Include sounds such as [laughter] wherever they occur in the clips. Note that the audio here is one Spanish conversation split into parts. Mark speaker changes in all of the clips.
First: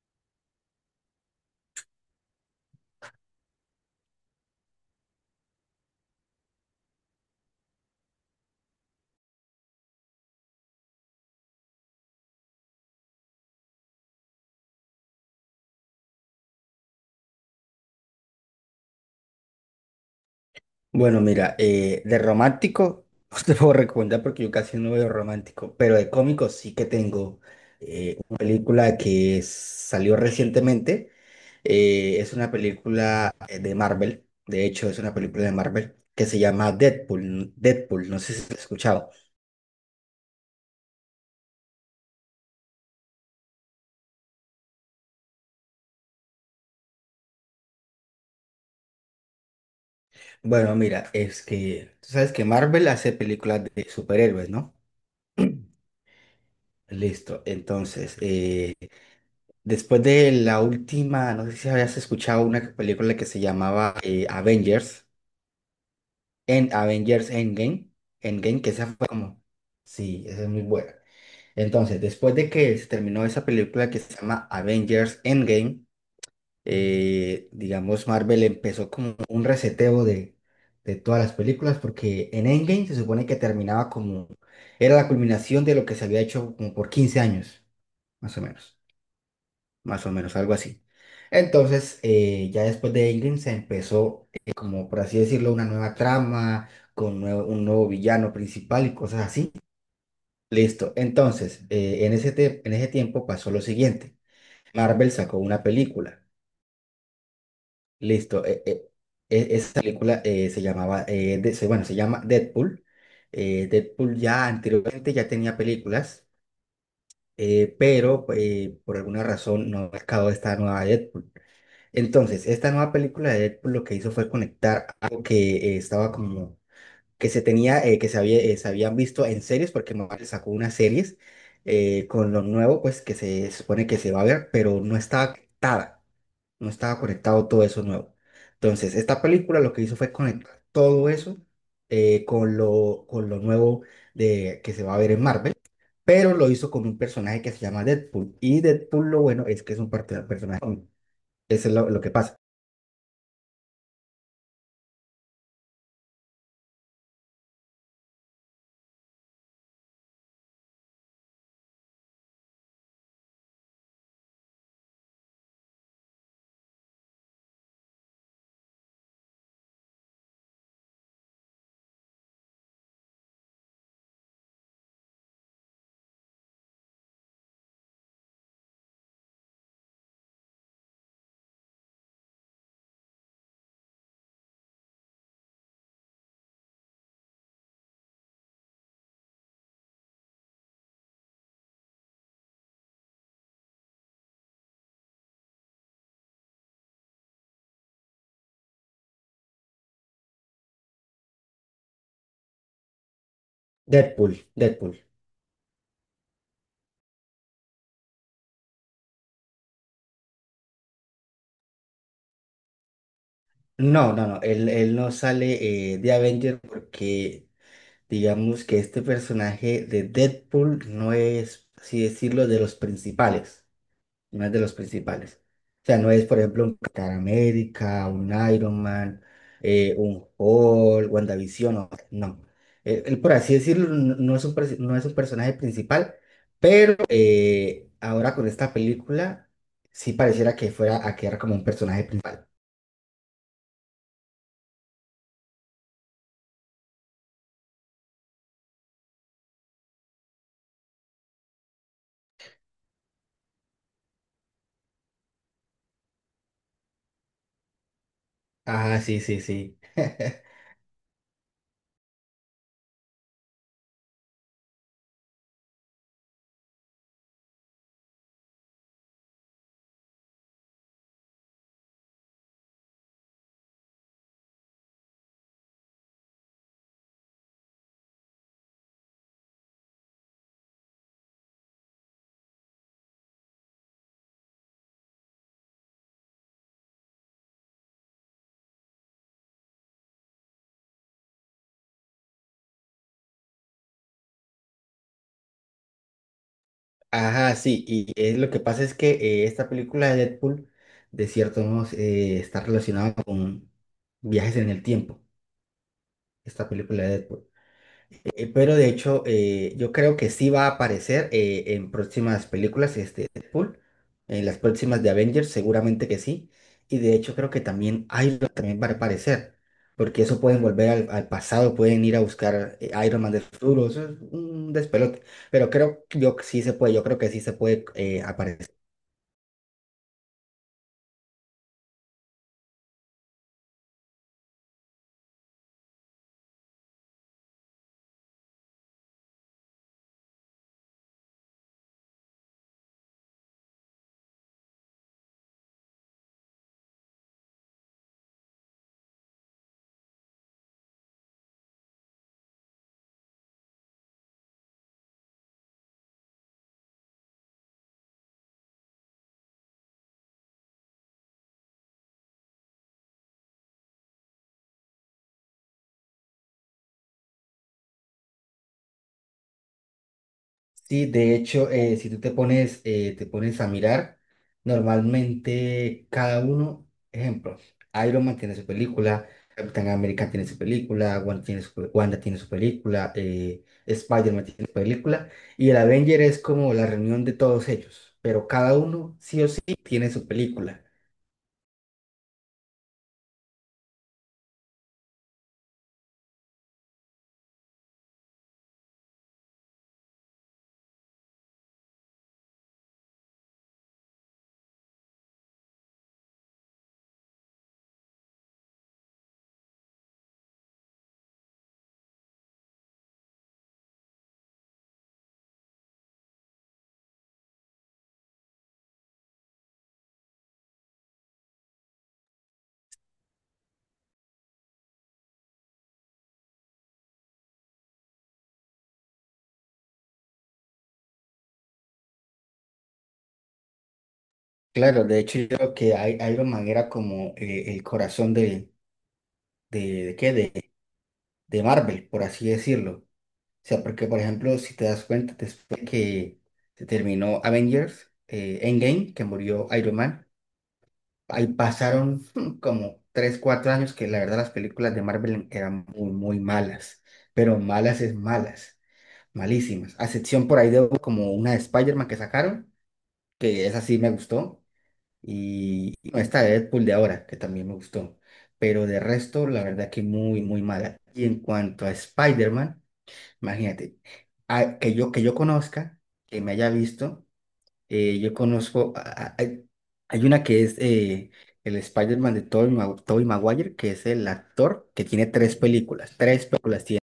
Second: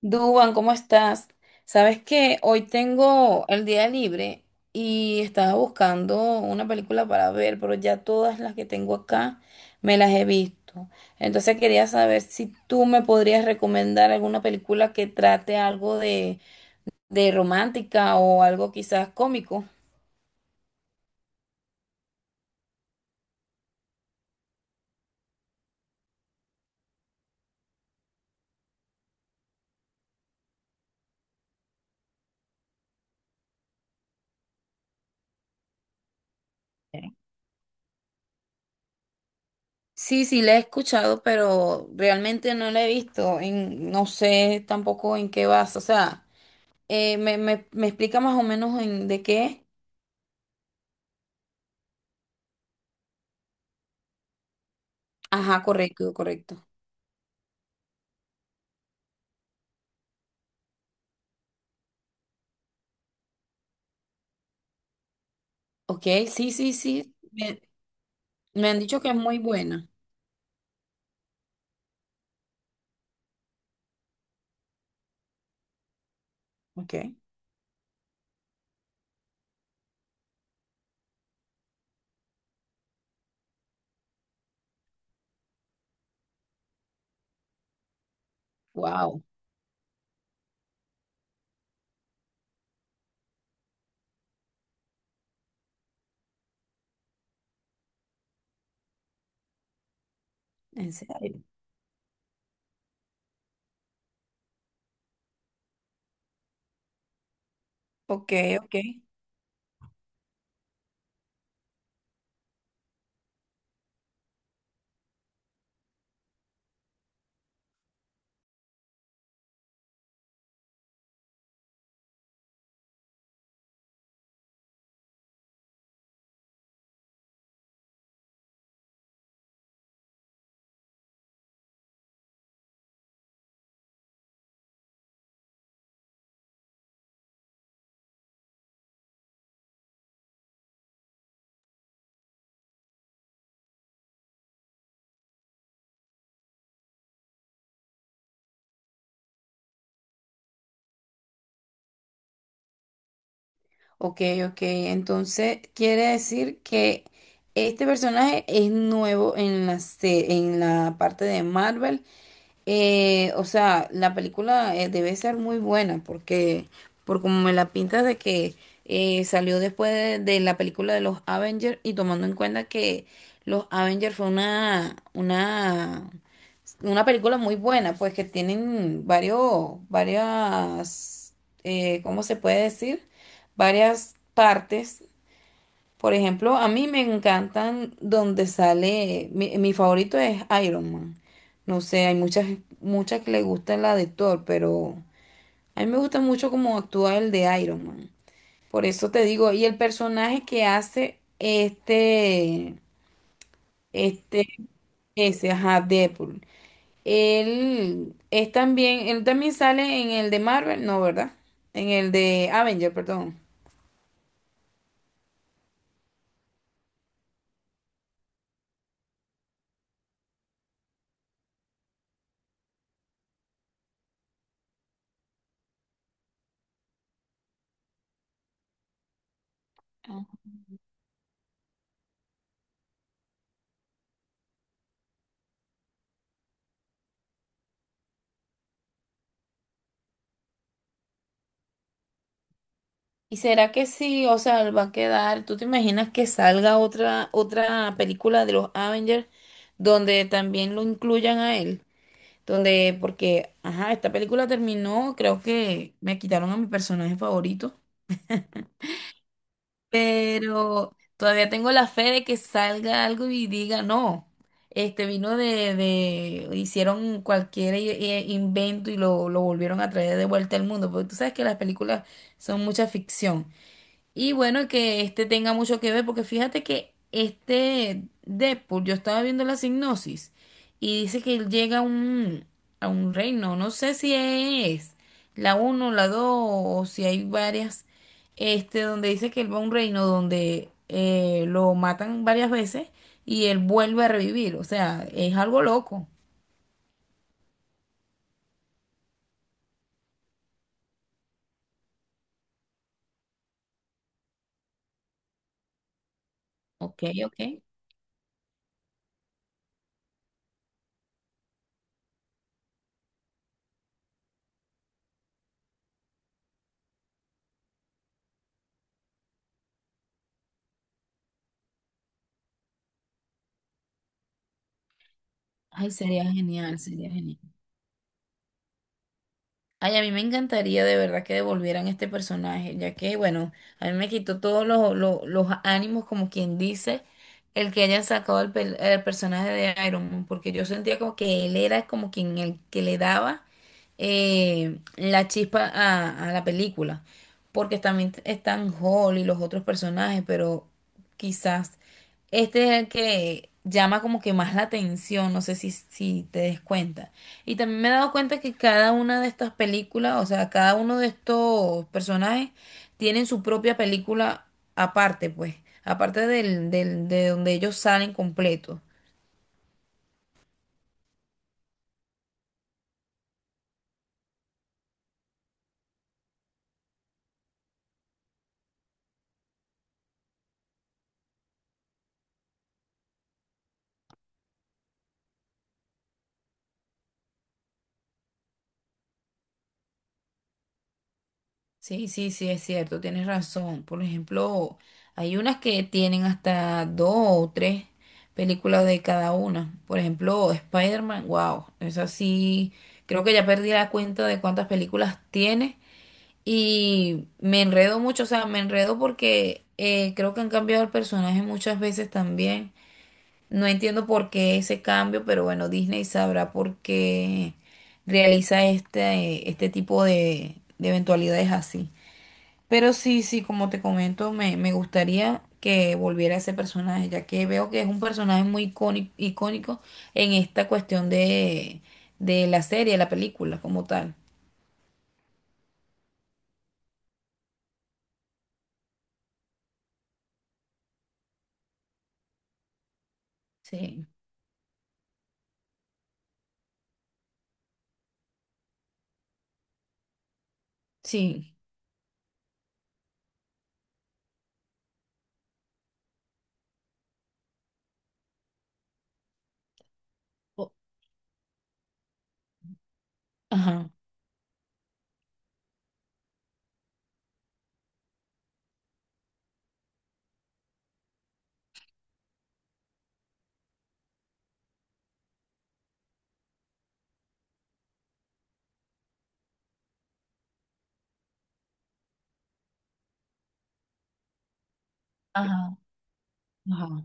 Speaker 1: Duban, ¿cómo estás? Sabes que hoy tengo el día libre y estaba buscando una película para ver, pero ya todas las que tengo acá me las he visto. Entonces quería saber si tú me podrías recomendar alguna película que trate algo de romántica o algo quizás cómico.
Speaker 2: Bueno, mira, de romántico [laughs] no te puedo recomendar porque yo casi no veo romántico, pero de cómico sí que tengo una película que salió recientemente. Es una película de Marvel, de hecho es una película de Marvel que se llama Deadpool. Deadpool, no sé si lo has escuchado.
Speaker 1: Sí, sí, la he escuchado, pero realmente no la he visto. No sé tampoco en qué vas. O sea, me explica más o menos en de qué es?
Speaker 2: Bueno, mira, es que tú sabes que Marvel hace películas de superhéroes, ¿no?
Speaker 1: Ajá, correcto, correcto.
Speaker 2: Listo, entonces, después de la última, no sé si habías escuchado una película que se llamaba Avengers,
Speaker 1: Ok, sí,
Speaker 2: en
Speaker 1: sí, sí.
Speaker 2: Avengers Endgame, Endgame,
Speaker 1: Me
Speaker 2: que
Speaker 1: han
Speaker 2: esa
Speaker 1: dicho
Speaker 2: fue
Speaker 1: que es muy
Speaker 2: como,
Speaker 1: buena.
Speaker 2: sí, esa es muy buena. Entonces, después de que se terminó esa película que se llama Avengers Endgame,
Speaker 1: Ok.
Speaker 2: digamos, Marvel empezó como un reseteo de todas las películas, porque en Endgame se supone que terminaba como, era la culminación de lo que se había hecho como por 15 años, más o menos
Speaker 1: Wow,
Speaker 2: más o menos, algo así. Entonces, ya después de Ingrid se empezó, como por así decirlo, una nueva trama, con un nuevo villano principal y cosas así.
Speaker 1: en
Speaker 2: Listo.
Speaker 1: serio.
Speaker 2: Entonces, en ese tiempo pasó lo siguiente. Marvel sacó una película.
Speaker 1: Ok,
Speaker 2: Listo.
Speaker 1: ok.
Speaker 2: Esa película se llamaba, bueno, se llama Deadpool. Deadpool ya anteriormente ya tenía películas, pero por alguna razón no ha sacado esta nueva Deadpool. Entonces, esta nueva película de Deadpool lo que hizo fue conectar algo que estaba como que se tenía, que se había, se habían visto en series, porque Marvel sacó unas series con lo nuevo, pues que se supone que se va a ver, pero no estaba conectado todo eso nuevo. Entonces, esta película lo que hizo fue conectar todo eso con lo nuevo de, que se va a ver en Marvel. Pero lo hizo con un personaje que se llama Deadpool. Y Deadpool, lo bueno es que es un personaje. Eso es lo que pasa.
Speaker 1: Ok, ok. Entonces, quiere decir que este personaje es nuevo en en la parte de Marvel. O sea, la película debe ser muy buena porque, por como me la pintas de que salió después de la película de los Avengers, y tomando en cuenta que los Avengers fue una película muy buena, pues que tienen ¿cómo se puede decir? Varias partes. Por ejemplo, a mí me encantan donde sale, mi favorito es Iron Man. No sé, hay muchas, muchas que le gustan la de Thor, pero a mí me gusta mucho cómo actúa el de Iron Man. Por eso te digo, y el personaje que hace
Speaker 2: Deadpool,
Speaker 1: este,
Speaker 2: Deadpool.
Speaker 1: ese, ajá, Deadpool. Él es también, él también sale en el de Marvel, no, ¿verdad? En el de Avenger, perdón.
Speaker 2: No, no, no, él no sale de Avenger porque digamos que este personaje de Deadpool no es, así decirlo, de los principales, no es de los principales. O sea, no es, por ejemplo, un Capitán América, un Iron Man, un Hulk, WandaVision, no. No. Él, por así decirlo, no es un, perso- no es un personaje principal, pero ahora con esta película sí pareciera que fuera a quedar como un personaje principal.
Speaker 1: ¿Y será que sí? O sea, va a quedar. ¿Tú te imaginas que salga otra película de los Avengers donde también lo incluyan a él? Donde, porque, ajá, esta película terminó, creo que me quitaron a mi personaje favorito,
Speaker 2: Ajá, sí, sí, sí. [laughs]
Speaker 1: pero todavía tengo la fe de que salga algo y diga, no, este vino hicieron cualquier invento y lo volvieron a traer de vuelta al mundo, porque tú sabes que las películas son mucha ficción. Y bueno, que este tenga mucho que ver, porque fíjate que este Deadpool, yo estaba viendo la sinopsis y dice que él llega a a un reino, no sé si es la uno la 2 o si hay varias, este, donde dice que él va a un reino donde lo matan varias veces y él vuelve a revivir, o sea, es algo loco.
Speaker 2: Ajá, sí, y lo que pasa es que esta película de Deadpool, de cierto modo, está relacionada con viajes en el tiempo, esta película
Speaker 1: Ok,
Speaker 2: de Deadpool.
Speaker 1: ok.
Speaker 2: Pero de hecho, yo creo que sí va a aparecer en próximas películas este Deadpool, en las próximas de Avengers, seguramente que sí. Y de hecho creo que también Iron también va a aparecer, porque eso pueden volver al pasado, pueden ir a buscar Iron Man del futuro, eso es un despelote. Pero
Speaker 1: Ay,
Speaker 2: creo que
Speaker 1: sería
Speaker 2: yo que sí se
Speaker 1: genial,
Speaker 2: puede, yo
Speaker 1: sería
Speaker 2: creo que sí
Speaker 1: genial.
Speaker 2: se puede aparecer.
Speaker 1: Ay, a mí me encantaría de verdad que devolvieran este personaje, ya que, bueno, a mí me quitó todos los ánimos, como quien dice, el que hayan sacado el personaje de Iron Man, porque yo sentía como que él era como quien el que le daba la chispa a la película, porque también están Hall y los otros personajes, pero quizás este es el que llama como que más la atención, no sé si te des cuenta. Y también me he dado cuenta que cada una de estas películas, o sea, cada uno de estos personajes tienen su propia película aparte, pues, aparte de donde ellos salen completos.
Speaker 2: Sí, de hecho, si tú te pones, a mirar, normalmente cada uno, ejemplo, Iron Man tiene su película, Capitán América tiene su película, Wanda tiene su película, Spider-Man tiene su película, y el Avenger es como la reunión de todos ellos, pero cada uno sí o sí tiene su película.
Speaker 1: Sí, sí, sí, es cierto, tienes razón. Por ejemplo, hay unas que tienen hasta dos o tres películas de cada una. Por ejemplo, Spider-Man, wow, es así. Creo que ya perdí la cuenta de cuántas películas tiene y me enredo mucho, o sea, me enredo porque creo que han cambiado el personaje muchas veces también. No entiendo por qué ese cambio, pero bueno, Disney sabrá por qué realiza este tipo de eventualidades así. Pero sí, sí, como te comento, me gustaría que volviera ese personaje, ya que veo que es un personaje muy icónico icónico, en esta cuestión de la serie, la película como tal.
Speaker 2: Claro, de hecho yo creo que Iron Man era como el corazón de, ¿de qué? De Marvel, por así decirlo. O sea, porque
Speaker 1: Sí,
Speaker 2: por ejemplo, si te das cuenta, después que se terminó Avengers, Endgame, que murió Iron Man, ahí
Speaker 1: sí.
Speaker 2: pasaron [laughs] como 3 4 años que la verdad las películas de Marvel eran muy, muy malas, pero malas es malas, malísimas, a excepción por ahí
Speaker 1: O-
Speaker 2: de como una de Spider-Man que sacaron, que esa
Speaker 1: Ajá.
Speaker 2: sí me gustó, y no, esta de Deadpool de ahora, que también me gustó, pero de resto, la verdad que muy, muy mala. Y en cuanto a Spider-Man, imagínate, que yo conozca, que me haya visto, yo conozco, hay una que es el Spider-Man de Tobey Maguire, que es el actor que tiene
Speaker 1: Ajá,
Speaker 2: tres películas tiene.
Speaker 1: ajá.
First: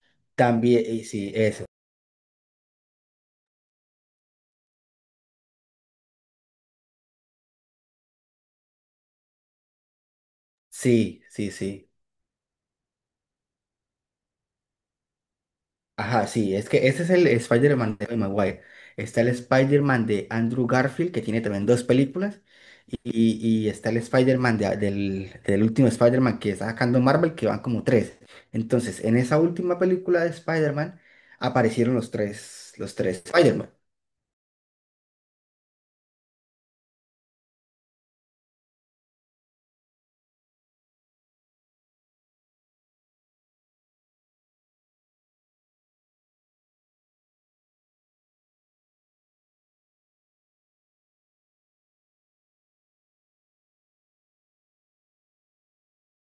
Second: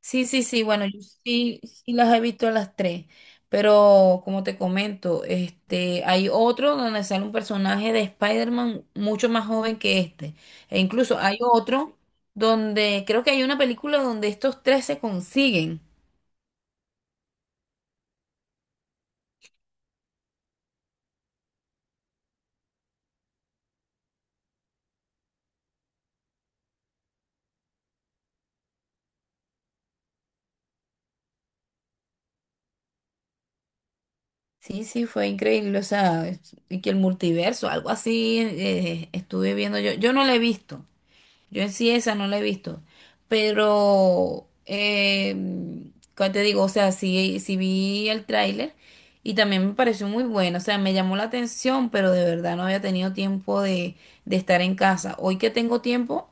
Speaker 1: Sí, sí, sí,
Speaker 2: También,
Speaker 1: bueno, yo
Speaker 2: sí,
Speaker 1: sí,
Speaker 2: eso,
Speaker 1: sí las he visto a las tres, pero como te comento, este, hay otro donde sale un personaje de Spider-Man mucho más joven que este, e incluso
Speaker 2: sí,
Speaker 1: hay
Speaker 2: sí, sí.
Speaker 1: otro donde creo que hay una película donde estos tres se consiguen.
Speaker 2: Ajá, sí, es que ese es el Spider-Man de Tobey Maguire. Está el Spider-Man de Andrew Garfield, que tiene también dos películas. Y está el Spider-Man del último Spider-Man que está sacando Marvel, que van como tres. Entonces, en esa última película de Spider-Man aparecieron los tres Spider-Man.
Speaker 1: Sí, sí, fue increíble, o sea, y que el multiverso, algo así, estuve viendo yo, yo no la he visto. Yo en sí esa no la he visto, pero, ¿cómo te digo? O sea, sí, sí vi el tráiler y también me pareció muy bueno, o sea, me llamó la atención, pero de verdad no había tenido tiempo de estar en casa. Hoy que tengo tiempo,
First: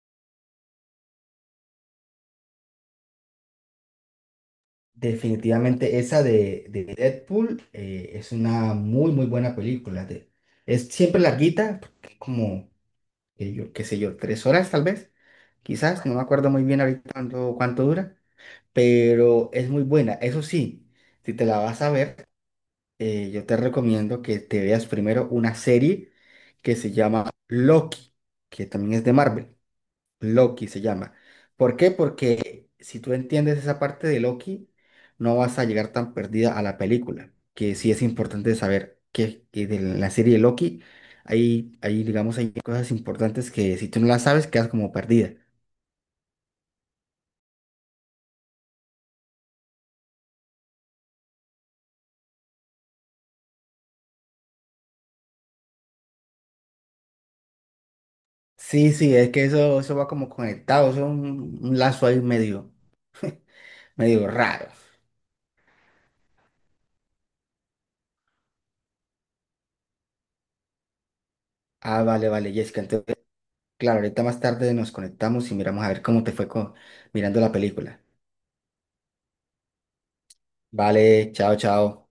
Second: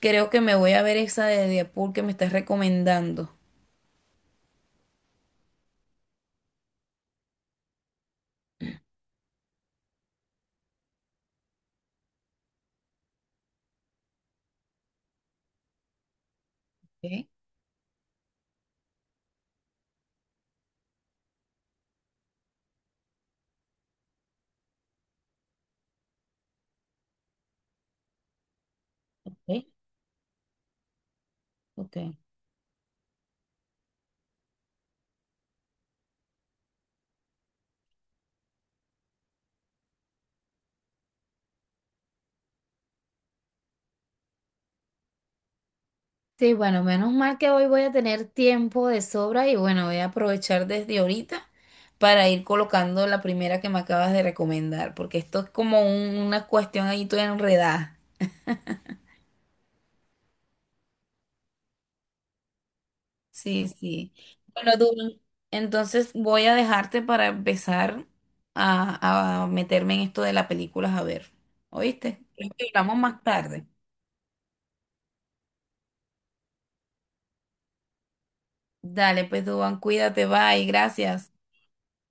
Speaker 1: creo que me voy a ver esa de Deadpool que me estás recomendando.
Speaker 2: Definitivamente esa de Deadpool es una muy, muy buena película. Es siempre larguita, porque como, yo, qué sé yo, 3 horas tal vez, quizás, no me acuerdo muy bien ahorita
Speaker 1: Ok,
Speaker 2: cuánto dura, pero es muy buena. Eso sí, si te la vas a ver yo te recomiendo que te veas primero una serie que se llama Loki, que también es de Marvel.
Speaker 1: ok,
Speaker 2: Loki se llama. ¿Por qué?
Speaker 1: ok.
Speaker 2: Porque si tú entiendes esa parte de Loki, no vas a llegar tan perdida a la película, que sí es importante saber que de la serie de Loki digamos, hay cosas importantes que si tú no las sabes, quedas como perdida.
Speaker 1: Sí, bueno, menos mal que hoy voy a tener tiempo de sobra y bueno, voy a aprovechar desde ahorita para ir colocando la primera que me acabas de recomendar, porque esto es como una cuestión ahí toda enredada.
Speaker 2: Sí, sí, es que eso va como conectado, eso es un lazo ahí medio,
Speaker 1: Sí, sí.
Speaker 2: medio raro.
Speaker 1: Bueno, Dublín, entonces voy a dejarte para empezar a meterme en esto de las películas a ver.
Speaker 2: Ah,
Speaker 1: ¿Oíste?
Speaker 2: vale,
Speaker 1: Creo
Speaker 2: vale,
Speaker 1: que
Speaker 2: Jessica.
Speaker 1: hablamos más tarde.
Speaker 2: Claro, ahorita más tarde nos conectamos y miramos a ver cómo te fue mirando la película.
Speaker 1: Dale, pues, Duan, cuídate, bye,
Speaker 2: Vale,
Speaker 1: gracias.
Speaker 2: chao, chao.